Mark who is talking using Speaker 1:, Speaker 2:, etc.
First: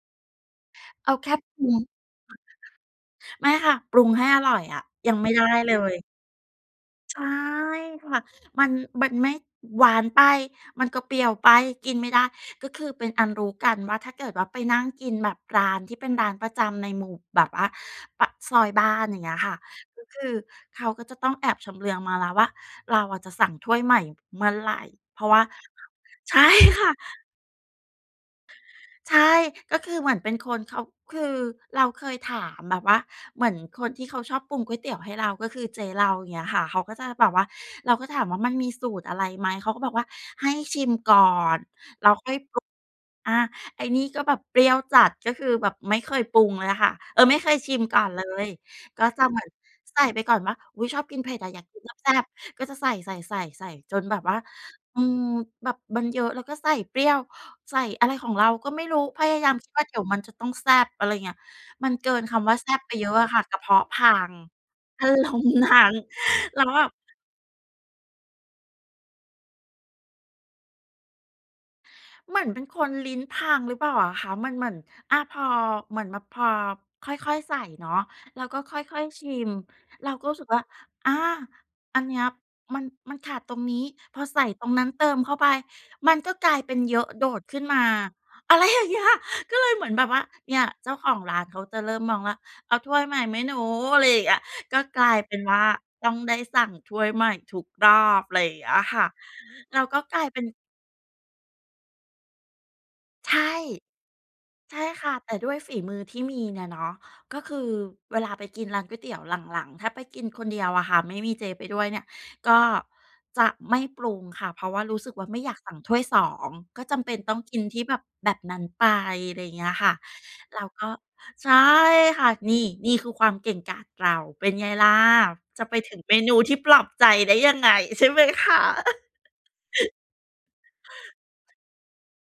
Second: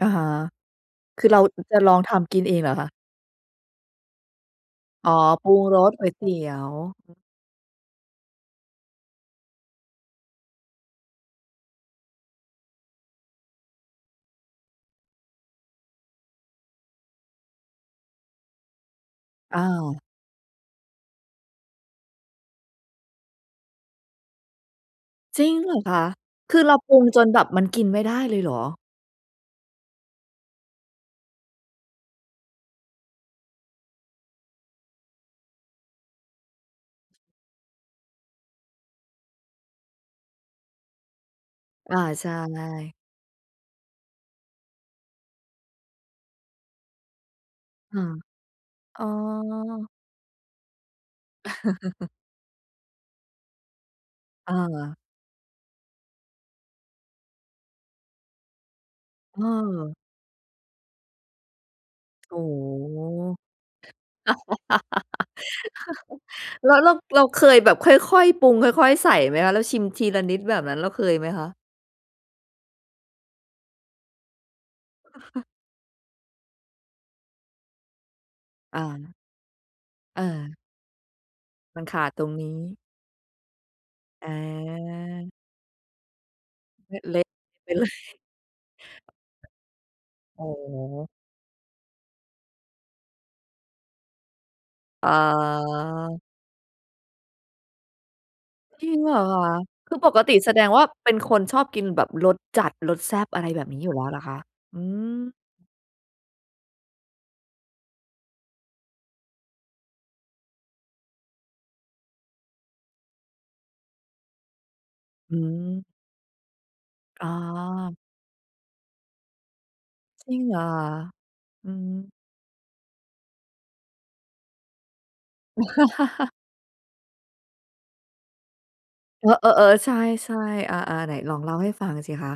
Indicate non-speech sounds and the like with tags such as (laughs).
Speaker 1: อาฮะ
Speaker 2: เอา
Speaker 1: คื
Speaker 2: แค
Speaker 1: อ
Speaker 2: ่
Speaker 1: เรา
Speaker 2: ปรุ
Speaker 1: จ
Speaker 2: ง
Speaker 1: ะลองทำกินเองเหรอคะ?
Speaker 2: ไม่ค่ะ ปรุงให้อร่อยอะ
Speaker 1: อ๋
Speaker 2: ย
Speaker 1: อ
Speaker 2: ังไม่ได้
Speaker 1: ปรุง
Speaker 2: เล
Speaker 1: รส
Speaker 2: ย
Speaker 1: ก๋วยเตี๋ยว
Speaker 2: ใช่ค่ะ มัน มันไม่หวานไป มันก็เปรี้ยวไป กินไม่ได้ ก็คือเป็นอันรู้กันว่า ถ้าเกิดว่าไปนั่งกินแบบร้านที่เป็นร้านประจำในหมู่ แบบว่าปากซอยบ้าน อย่างเงี้ยค่
Speaker 1: อ
Speaker 2: ะ
Speaker 1: ้าว
Speaker 2: ก็คือเขาก็จะต้องแอบชำเลืองมาแล้วว่า เราอะจะสั่งถ้วยใหม่เมื่อไหร่ เพราะว่
Speaker 1: จ
Speaker 2: า
Speaker 1: ริงเหรอคะ?
Speaker 2: ใช่
Speaker 1: คือเรา
Speaker 2: ค่
Speaker 1: ป
Speaker 2: ะ
Speaker 1: รุงจนแบบมันกินไม่ได้เลยเหรอ?
Speaker 2: ใช่ ก็คือเหมือนเป็นคน เขา คือเราเคยถามแบบว่าเหมือนคนที่เขาชอบปรุงก๋วยเตี๋ยวให้เรา ก็คือเจ๊เรา เงี้ยค่ะ เขาก็จะแบบว่า เราก็ถามว่า "มันมีสูตรอะไรไหม?" เขาก็บอกว่า "ให้ชิมก่อน
Speaker 1: อา ใช่
Speaker 2: แล้วค่อยปรุง" อา ไอ้นี่ก็แบบเปรี้ยวจัด ก็คือแบบไม่เคยปรุงเลยค่ะ เออ ไม่เคยชิม
Speaker 1: ค
Speaker 2: ก
Speaker 1: ่
Speaker 2: ่อ
Speaker 1: ะ
Speaker 2: นเลย
Speaker 1: อ๋
Speaker 2: ก็
Speaker 1: อ
Speaker 2: จะเหมือนใส่ไปก่อนว่า อุ๊ย ชอบกินเผ็ดอะ อยากกินแซ
Speaker 1: (chuckles)
Speaker 2: ่บ ๆ ก็จะใส่ ๆ ๆ ๆ จนแบบว่า
Speaker 1: เออ
Speaker 2: อืม แบบมันเยอะแล้วก็ใส่เปรี้ยว ใส่อะไรของเราก็ไม่รู้ พยายามคิดว่า เดี
Speaker 1: เออ
Speaker 2: ๋ยวมันจะต้องแซ่บ อะไรเงี้ย มันเกิน
Speaker 1: โ
Speaker 2: ค
Speaker 1: อ้
Speaker 2: ำว่าแซ่บไป
Speaker 1: โฮ
Speaker 2: เยอะอะค่ะ กระเพาะพัง อารมณ์นั้น
Speaker 1: (laughs)
Speaker 2: เรา
Speaker 1: แล
Speaker 2: ก
Speaker 1: ้
Speaker 2: ็
Speaker 1: ว
Speaker 2: แบ
Speaker 1: เร
Speaker 2: บ
Speaker 1: า เราเคยแบบค่อย ๆ ปรุง ค่อย ๆ ใส่ไหมคะ? แล้วชิมทีละนิดแบบนั้น เราเคยไหมคะ?
Speaker 2: เหมือนเป็นคนลิ้นพังหรือเปล่าอะคะ? มันเหมือน อะพอ
Speaker 1: (chuckles)
Speaker 2: เหมือนแบบพอค่อย ๆ ใส่เนาะ เราก็ค
Speaker 1: อ
Speaker 2: ่อย
Speaker 1: า
Speaker 2: ๆ ชิม เรา
Speaker 1: เ
Speaker 2: ก็รู้สึก
Speaker 1: ออ
Speaker 2: ว่า อา
Speaker 1: มันข
Speaker 2: อัน
Speaker 1: าด
Speaker 2: เนี้
Speaker 1: ตร
Speaker 2: ย
Speaker 1: งนี้
Speaker 2: มัน มันขาดตรงนี้ พอใส่ตรงนั้นเติม
Speaker 1: อา
Speaker 2: เข้าไปมันก็กลายเป็นเย
Speaker 1: ล
Speaker 2: อ
Speaker 1: เล
Speaker 2: ะโดด
Speaker 1: ะ
Speaker 2: ขึ้น
Speaker 1: ไป
Speaker 2: มา
Speaker 1: เลย
Speaker 2: อะไรอย่างเงี้ย ก็เลยเหมือนแบบว่า
Speaker 1: อ๋อ
Speaker 2: เนี่ย เจ้าของร้านเขาจะเริ่มมองว่า "เอาถ้วยใหม่ไหมหนู?" อะไรอย่างเงี้ย ก็กล
Speaker 1: อ๋
Speaker 2: ายเป็นว่าต้อง
Speaker 1: อ
Speaker 2: ได้สั่งถ้วยใหม่ทุกรอบ อะไรอย่างเงี้ย
Speaker 1: จริ
Speaker 2: ค
Speaker 1: ง
Speaker 2: ่ะ
Speaker 1: เหรอคะ?
Speaker 2: เรา
Speaker 1: ค
Speaker 2: ก
Speaker 1: ือ
Speaker 2: ็
Speaker 1: ป
Speaker 2: กล
Speaker 1: ก
Speaker 2: าย
Speaker 1: ติ
Speaker 2: เป็น
Speaker 1: แสดงว่าแบบเป็นคนชอบกินแบบรสจัด รสแซ่บ
Speaker 2: ใช
Speaker 1: อะ
Speaker 2: ่
Speaker 1: ไรแบบนี้อยู่แล้วเหรอคะ?
Speaker 2: ใช
Speaker 1: อื
Speaker 2: ่ค่ะ
Speaker 1: ม
Speaker 2: แต่ด้วยฝีมือที่มีเนี่ยเนาะ ก็คือเวลาไปกินร้านก๋วยเตี๋ยว หลัง ๆ ถ้าไปกินคนเดียวอะค่ะ ไม่มีเจ๊ไปด้วยเนี่ย ก็จะไม่ปรุงค่ะ เพราะว่ารู้สึกว่า
Speaker 1: อื
Speaker 2: ไม่อยากสั่
Speaker 1: ม
Speaker 2: งถ้วย 2 ก็จำเป็น
Speaker 1: อ๋
Speaker 2: ต
Speaker 1: อ
Speaker 2: ้องกินที่แบบ แบบนั้นไป ไรเงี้ยค่ะ
Speaker 1: จริงเหร
Speaker 2: เร
Speaker 1: อ
Speaker 2: า
Speaker 1: ค
Speaker 2: ก
Speaker 1: ะ?
Speaker 2: ็ ใช่
Speaker 1: อือฮึ
Speaker 2: ค่ะ นี่ นี่คือความเก่งกาจเรา เป็นไงล่ะ จะไปถึงเม
Speaker 1: (chuckles)
Speaker 2: นูที่ปลอบใจได้ยังไงใช่ไหมคะ?
Speaker 1: อ เออ ๆ ใช
Speaker 2: (chuckles)
Speaker 1: ่ ๆ อา ๆ ไหนลองเล่าให้ฟังสิคะ